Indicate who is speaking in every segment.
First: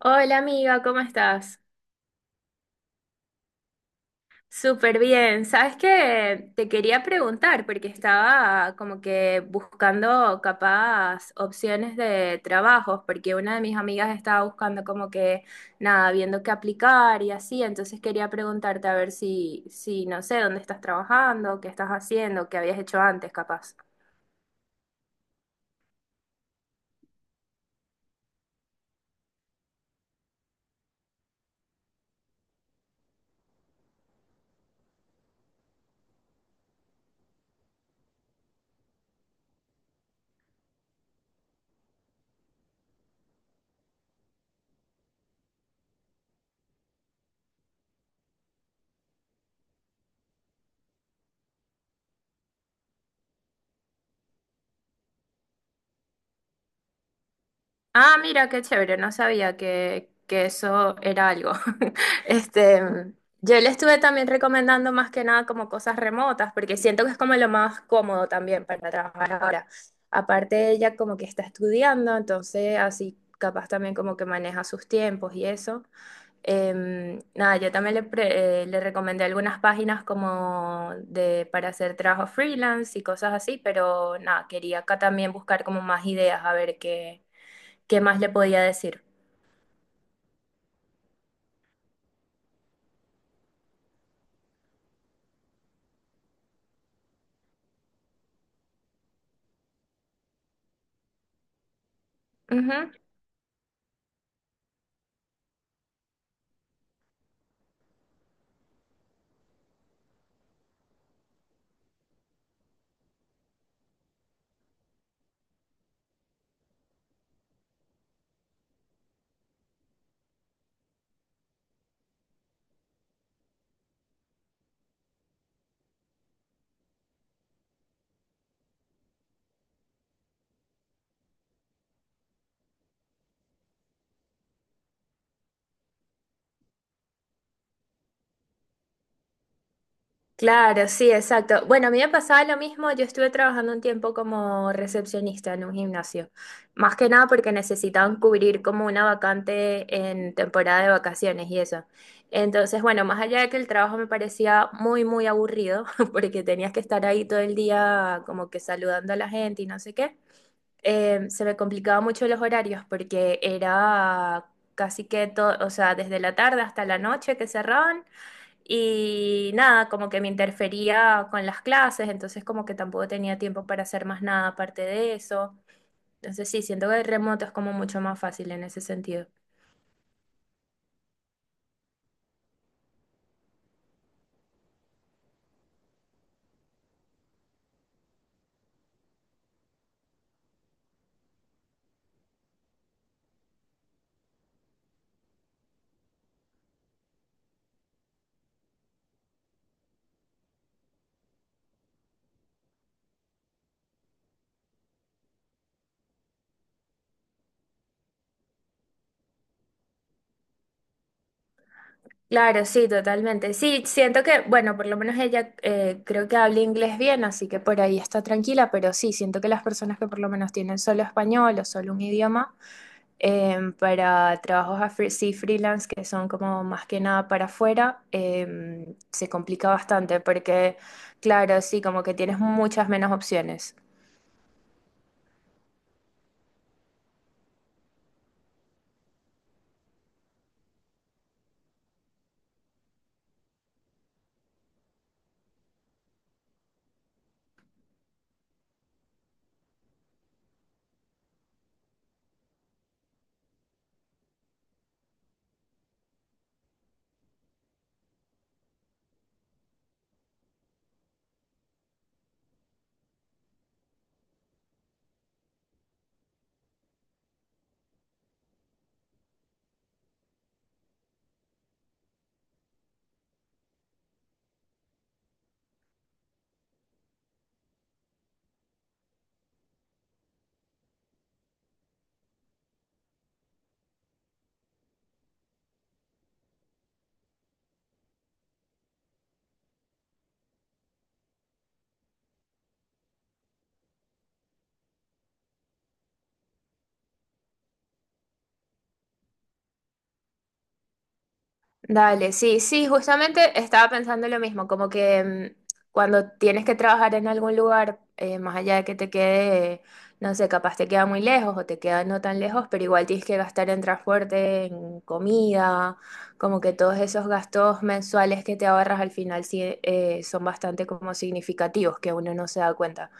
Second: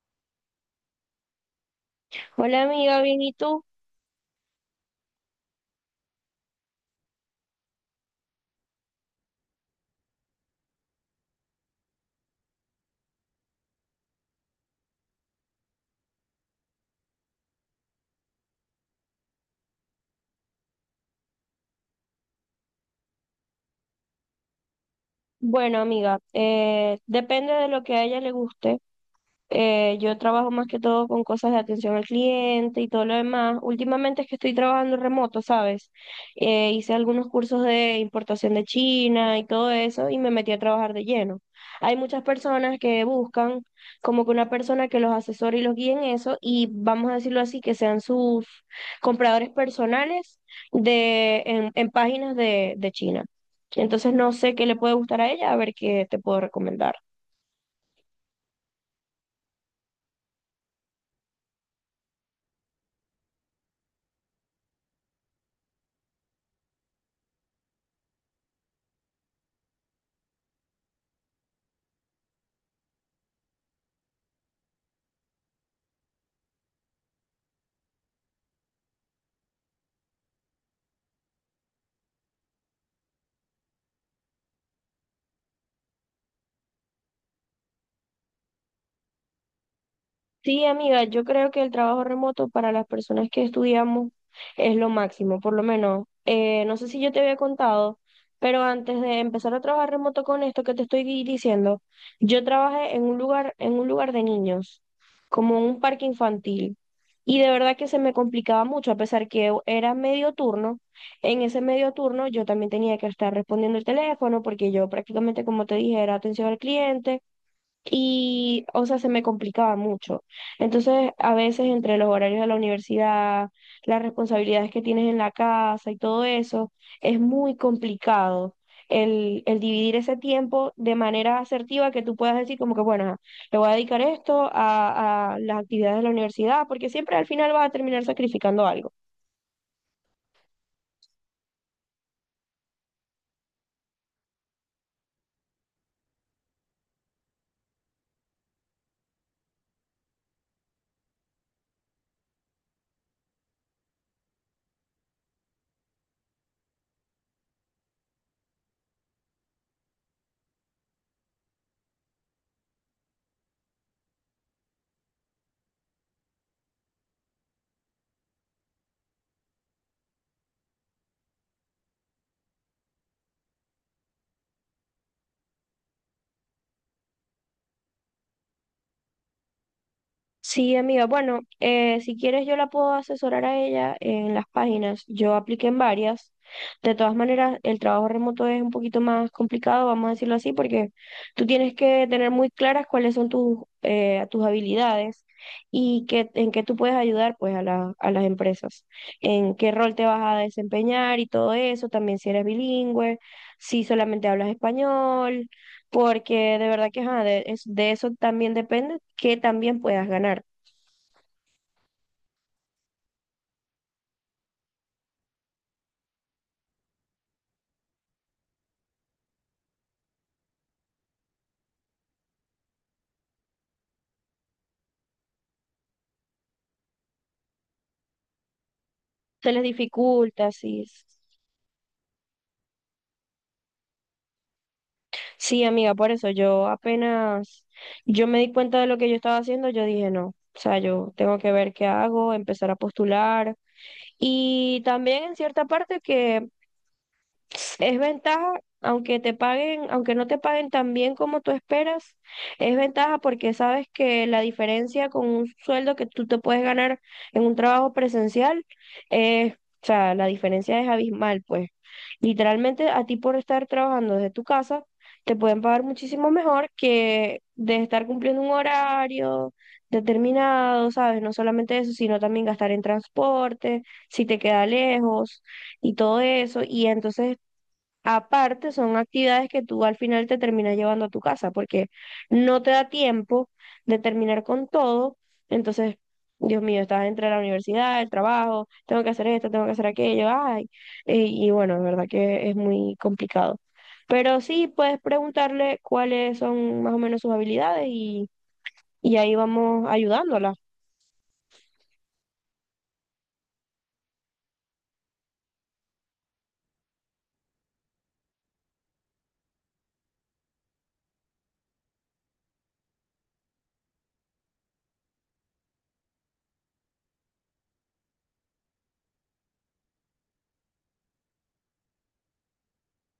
Speaker 1: Hola amiga, ¿cómo estás?
Speaker 2: Hola amiga, bien, ¿y tú?
Speaker 1: Súper bien. ¿Sabes qué? Te quería preguntar porque estaba como que buscando capaz opciones de trabajos porque una de mis amigas estaba buscando como que nada, viendo qué aplicar y así, entonces quería preguntarte a ver si, no sé, dónde estás trabajando, qué estás haciendo, qué habías hecho antes capaz.
Speaker 2: Bueno amiga, depende de lo que a ella le guste. Yo trabajo más que todo con cosas de atención al cliente y todo lo demás. Últimamente es que estoy trabajando remoto, ¿sabes? Hice algunos cursos de importación de China y todo eso y me metí a trabajar de lleno. Hay muchas personas que buscan como que una persona que los asesore y los guíe en eso y vamos a decirlo así, que sean sus compradores personales en páginas de China. Entonces no sé qué le puede gustar a ella, a ver qué te puedo recomendar.
Speaker 1: Ah, mira, qué chévere, no sabía que eso era algo. Este, mm, yo le estuve también recomendando más que nada como cosas remotas, porque siento que es como lo más cómodo también para trabajar ahora. Aparte, ella como que está estudiando, entonces así capaz también como que maneja sus tiempos y eso. Nada, yo también le recomendé algunas páginas como de, para hacer trabajo freelance y cosas así, pero nada, quería acá también buscar como más ideas, a ver qué. ¿Qué más le podía decir?
Speaker 2: Sí, amiga, yo creo que el trabajo remoto para las personas que estudiamos es lo máximo, por lo menos. No sé si yo te había contado, pero antes de empezar a trabajar remoto con esto que te estoy diciendo, yo
Speaker 1: Ujú.
Speaker 2: trabajé en un lugar de niños, como un parque infantil. Y de verdad que se me complicaba mucho, a pesar que era medio turno. En ese medio turno yo también tenía que estar respondiendo el teléfono, porque yo prácticamente, como te dije, era atención al cliente y, o sea, se me complicaba mucho. Entonces, a veces entre los horarios de la universidad, las responsabilidades que tienes en la casa y todo eso, es muy complicado el dividir ese tiempo de manera asertiva que tú puedas decir como que, bueno, ajá, le voy a dedicar esto a las actividades de la universidad, porque siempre al final vas a terminar sacrificando algo.
Speaker 1: Claro, sí, exacto. Bueno, a mí me pasaba lo mismo, yo estuve trabajando un tiempo como recepcionista en un gimnasio, más que nada porque necesitaban cubrir como una vacante en temporada de vacaciones y eso. Entonces, bueno, más allá de que el trabajo me parecía muy, muy aburrido, porque tenías que estar ahí todo el día como que saludando a la gente y no sé qué, se me complicaba mucho los horarios porque era casi que todo, o sea, desde la tarde hasta la noche que cerraban. Y nada, como que me interfería con las clases, entonces como que tampoco tenía tiempo para hacer más nada aparte de eso. Entonces sí, siento que el remoto es como mucho más fácil en ese sentido.
Speaker 2: Sí, amiga. Bueno, si quieres yo la puedo asesorar a ella en las páginas. Yo apliqué en varias. De todas maneras, el trabajo remoto es un poquito más complicado, vamos a decirlo así, porque tú tienes que tener muy claras cuáles son tus, tus habilidades y qué, en qué tú puedes ayudar pues a a las empresas, en qué rol te vas a desempeñar y todo eso, también si eres bilingüe, si solamente hablas español, porque de verdad que ajá, de, de eso también depende que también puedas ganar.
Speaker 1: Claro, sí, totalmente. Sí, siento que, bueno, por lo menos ella creo que habla inglés bien, así que por ahí está tranquila, pero sí, siento que las personas que por lo menos tienen solo español o solo un idioma, para sí, freelance, que son como más que nada para afuera, se
Speaker 2: Se les
Speaker 1: complica bastante
Speaker 2: dificulta,
Speaker 1: porque,
Speaker 2: sí.
Speaker 1: claro, sí, como que tienes muchas menos opciones.
Speaker 2: Sí, amiga, por eso yo apenas, yo me di cuenta de lo que yo estaba haciendo, yo dije no. O sea, yo tengo que ver qué hago, empezar a postular. Y también en cierta parte que es ventaja, aunque te paguen, aunque no te paguen tan bien como tú esperas, es ventaja porque sabes que la diferencia con un sueldo que tú te puedes ganar en un trabajo presencial, es o sea, la diferencia es abismal, pues. Literalmente a ti por estar trabajando desde tu casa, te pueden pagar muchísimo mejor que de estar cumpliendo un horario determinado, ¿sabes? No solamente eso, sino también gastar en transporte, si te queda lejos y todo eso. Y entonces aparte, son actividades que tú al final te terminas llevando a tu casa porque no te da tiempo de terminar con todo. Entonces, Dios mío, estás entre la universidad, el trabajo, tengo que hacer esto, tengo que hacer aquello, ay. Y bueno, es verdad que es muy complicado. Pero sí puedes preguntarle cuáles son más o menos sus habilidades y ahí vamos ayudándola.
Speaker 1: Dale, sí, sí, justamente estaba pensando lo mismo, como que mm, cuando tienes que trabajar en algún lugar, más allá de que te quede, no sé, capaz te queda muy lejos o te queda no tan lejos, pero igual tienes que gastar en transporte, en comida, como que todos esos gastos mensuales que te ahorras al final sí, son bastante como significativos, que uno no se da cuenta.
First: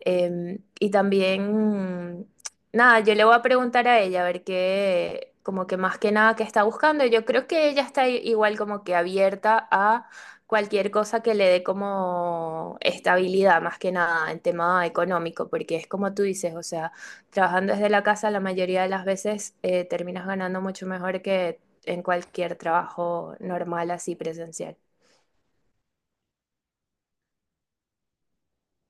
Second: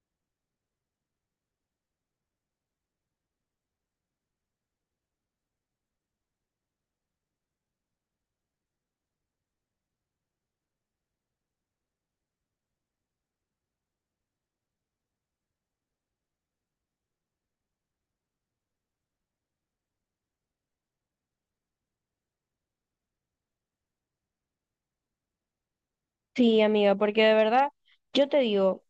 Speaker 1: Y también, nada, yo le voy a preguntar a ella a ver qué, como que más que nada qué está buscando. Yo creo que ella está igual como que abierta a cualquier cosa que le dé como estabilidad, más que nada en tema económico, porque es como tú dices, o sea, trabajando desde la casa la mayoría de las veces terminas ganando mucho mejor que en cualquier trabajo normal así presencial.
Speaker 2: Sí, amiga, porque de verdad, yo te digo,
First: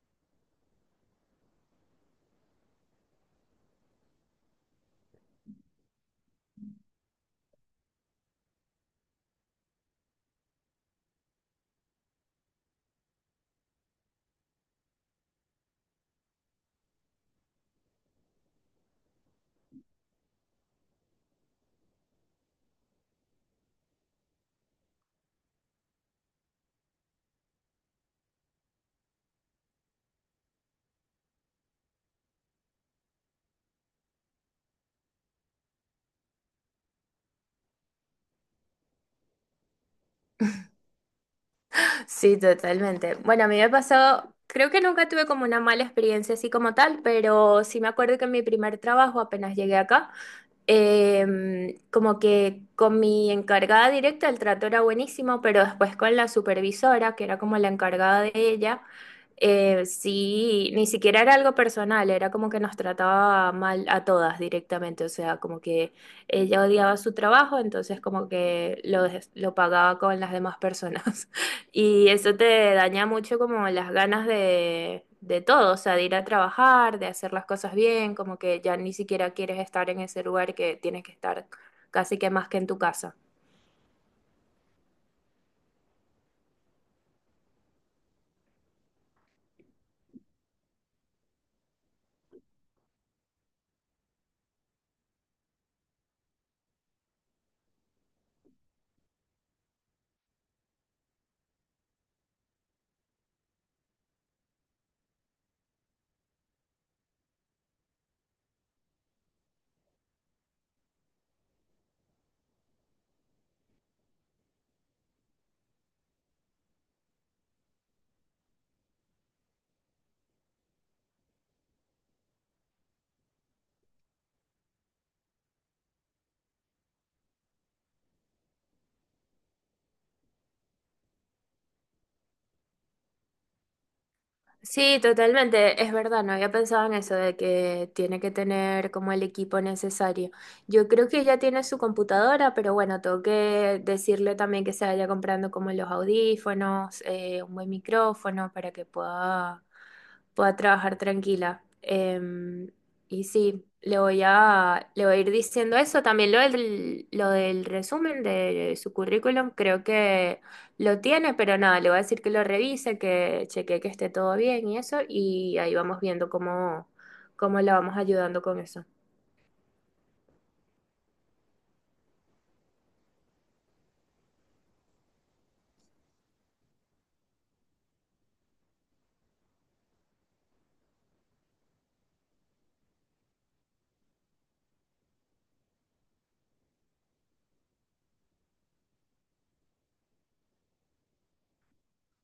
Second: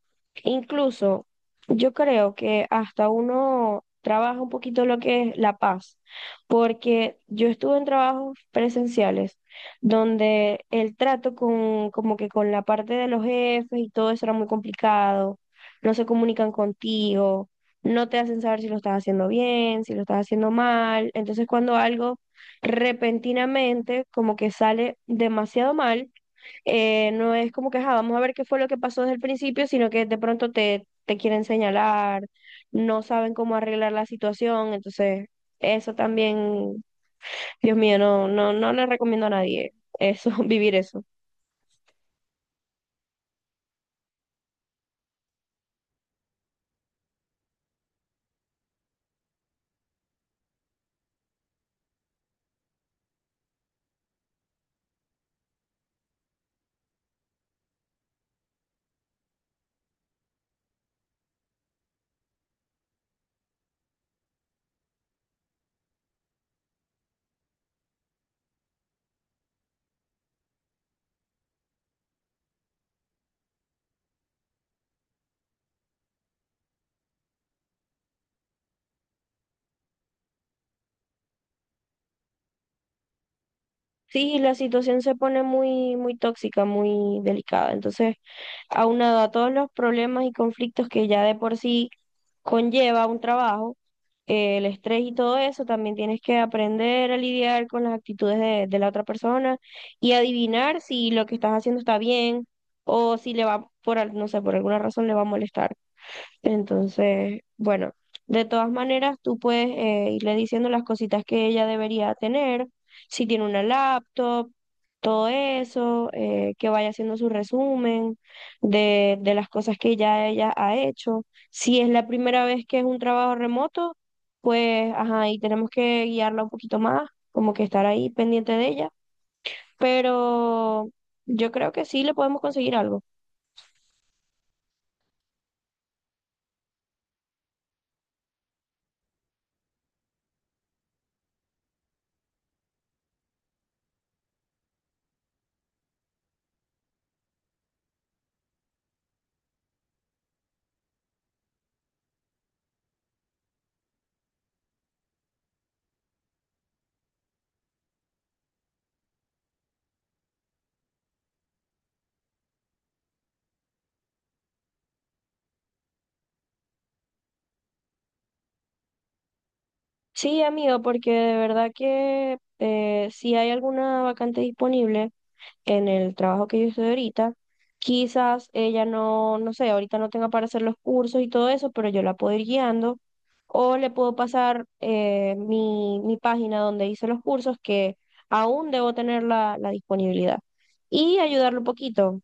Speaker 2: incluso yo creo que hasta uno trabaja un poquito lo que es la paz, porque yo estuve en trabajos presenciales donde el trato con, como que con la parte de los jefes y todo eso era muy complicado, no se comunican contigo, no te hacen saber si lo estás haciendo bien, si lo estás haciendo mal, entonces cuando algo repentinamente como que sale demasiado mal, no es como que: "Ajá, vamos a ver qué fue lo que pasó desde el principio", sino que de pronto te quieren señalar, no saben cómo arreglar la situación, entonces eso también, Dios mío, no, no, no le recomiendo a nadie eso, vivir eso.
Speaker 1: Sí, totalmente. Bueno, a mí me pasó, creo que nunca tuve como una mala experiencia así como tal, pero sí me acuerdo que en mi primer trabajo, apenas llegué acá, como que con mi encargada directa el trato era buenísimo, pero después con la supervisora, que era como la encargada de ella, sí, ni siquiera era algo personal, era como que nos trataba mal a todas directamente, o sea, como que ella odiaba su trabajo, entonces como que lo pagaba con las demás personas. Y eso te daña mucho como las ganas de todo, o sea, de ir a trabajar, de hacer las cosas bien, como que ya ni siquiera quieres estar en ese lugar que tienes que estar casi que más que en tu casa.
Speaker 2: Sí, la situación se pone muy, muy tóxica, muy delicada. Entonces, aunado a todos los problemas y conflictos que ya de por sí conlleva un trabajo, el estrés y todo eso, también tienes que aprender a lidiar con las actitudes de la otra persona y adivinar si lo que estás haciendo está bien o si le va por, no sé, por alguna razón le va a molestar. Entonces, bueno, de todas maneras, tú puedes irle diciendo las cositas que ella debería tener, si tiene una laptop, todo eso, que vaya haciendo su resumen de las cosas que ya ella ha hecho. Si es la primera vez que es un trabajo remoto, pues, ajá, y tenemos que guiarla un poquito más, como que estar ahí pendiente de ella, pero yo creo que sí le podemos conseguir algo.
Speaker 1: Sí, totalmente, es verdad, no había pensado en eso de que tiene que tener como el equipo necesario. Yo creo que ya tiene su computadora, pero bueno, tengo que decirle también que se vaya comprando como los audífonos, un buen micrófono para que pueda trabajar tranquila. Y sí, le voy a ir diciendo eso. También lo del resumen de su currículum, creo que lo tiene, pero nada, le voy a decir que lo revise, que chequee que esté todo bien y eso, y ahí vamos viendo cómo la vamos ayudando con eso.
Speaker 2: Sí, amigo, porque de verdad que si hay alguna vacante disponible en el trabajo que yo estoy ahorita, quizás ella no, no sé, ahorita no tenga para hacer los cursos y todo eso, pero yo la puedo ir guiando o le puedo pasar mi página donde hice los cursos que aún debo tener la disponibilidad y ayudarle un poquito.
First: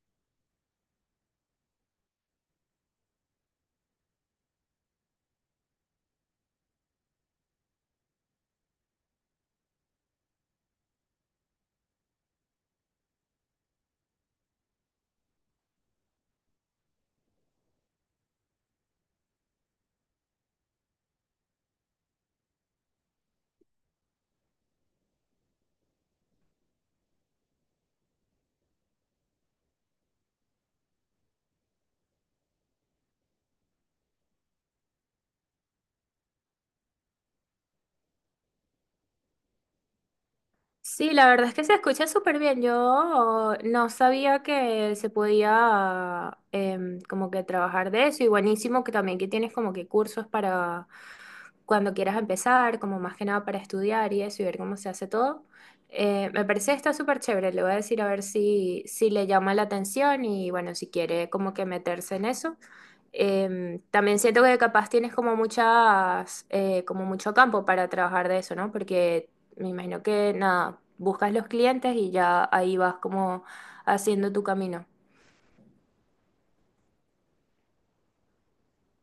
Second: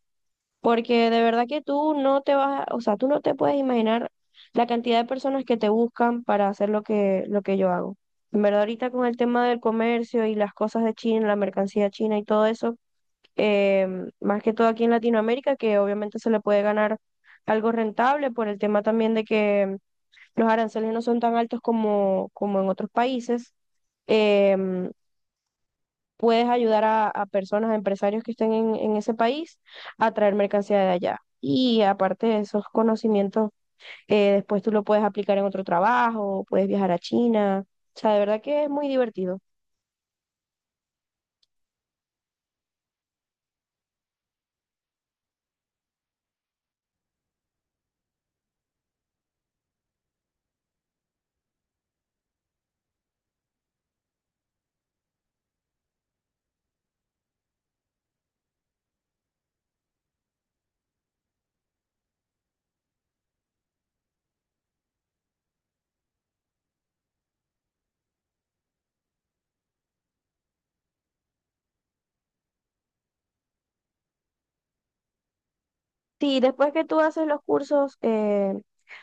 Speaker 2: Porque de verdad que tú no te vas, o sea, tú no te puedes imaginar la cantidad de personas que te buscan para hacer lo que yo hago. En verdad, ahorita con el tema del comercio y las cosas de China, la mercancía china y todo eso, más que todo aquí en Latinoamérica, que obviamente se le puede ganar algo rentable por el tema también de que los aranceles no son tan altos como, como en otros países. em, Puedes ayudar a personas, a empresarios que estén en ese país a traer mercancía de allá. Y aparte de esos conocimientos, después tú lo puedes aplicar en otro trabajo, puedes viajar a China. O sea, de verdad que es muy divertido.
Speaker 1: Sí, la verdad es que se escucha súper bien. Yo no sabía que se podía como que trabajar de eso y buenísimo que también que tienes como que cursos para cuando quieras empezar, como más que nada para estudiar y eso y ver cómo se hace todo. Me parece que está súper chévere, le voy a decir a ver si, le llama la atención y bueno, si quiere como que meterse en eso. También siento que capaz tienes como muchas, como mucho campo para trabajar de eso, ¿no? Porque me imagino que nada, buscas los clientes y ya ahí vas como haciendo tu camino.
Speaker 2: Sí, después que tú haces los cursos,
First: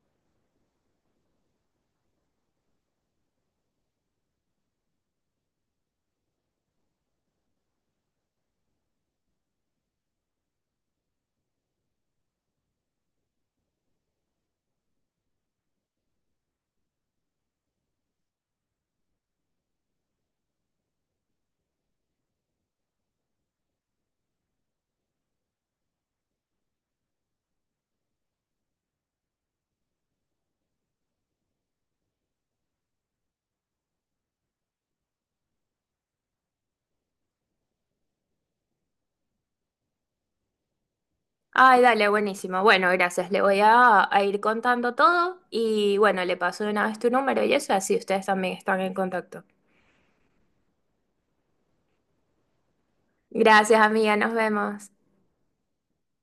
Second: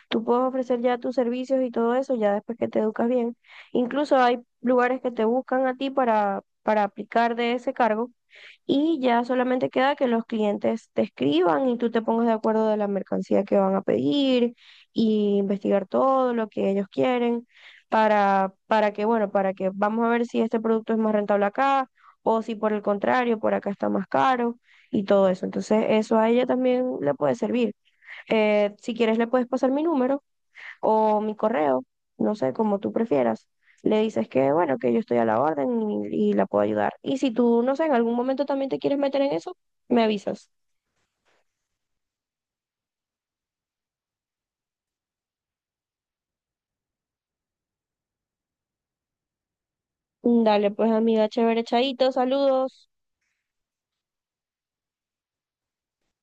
Speaker 2: tú puedes ofrecer ya tus servicios y todo eso, ya después que te educas bien. Incluso hay lugares que te buscan a ti para aplicar de ese cargo y ya solamente queda que los clientes te escriban y tú te pongas de acuerdo de la mercancía que van a pedir y investigar todo lo que ellos quieren para que, bueno, para que vamos a ver si este producto es más rentable acá o si por el contrario, por acá está más caro y todo eso. Entonces, eso a ella también le puede servir. Si quieres, le puedes pasar mi número o mi correo, no sé, como tú prefieras. Le dices que, bueno, que yo estoy a la orden y la puedo ayudar. Y si tú, no sé, en algún momento también te quieres meter en eso, me avisas.
Speaker 1: Ay, dale, buenísimo. Bueno, gracias. A ir contando todo y bueno, le paso de una vez tu número y eso, así ustedes también están en contacto.
Speaker 2: Dale, pues amiga, chévere, chaito, saludos.
Speaker 1: Gracias, amiga. Nos vemos.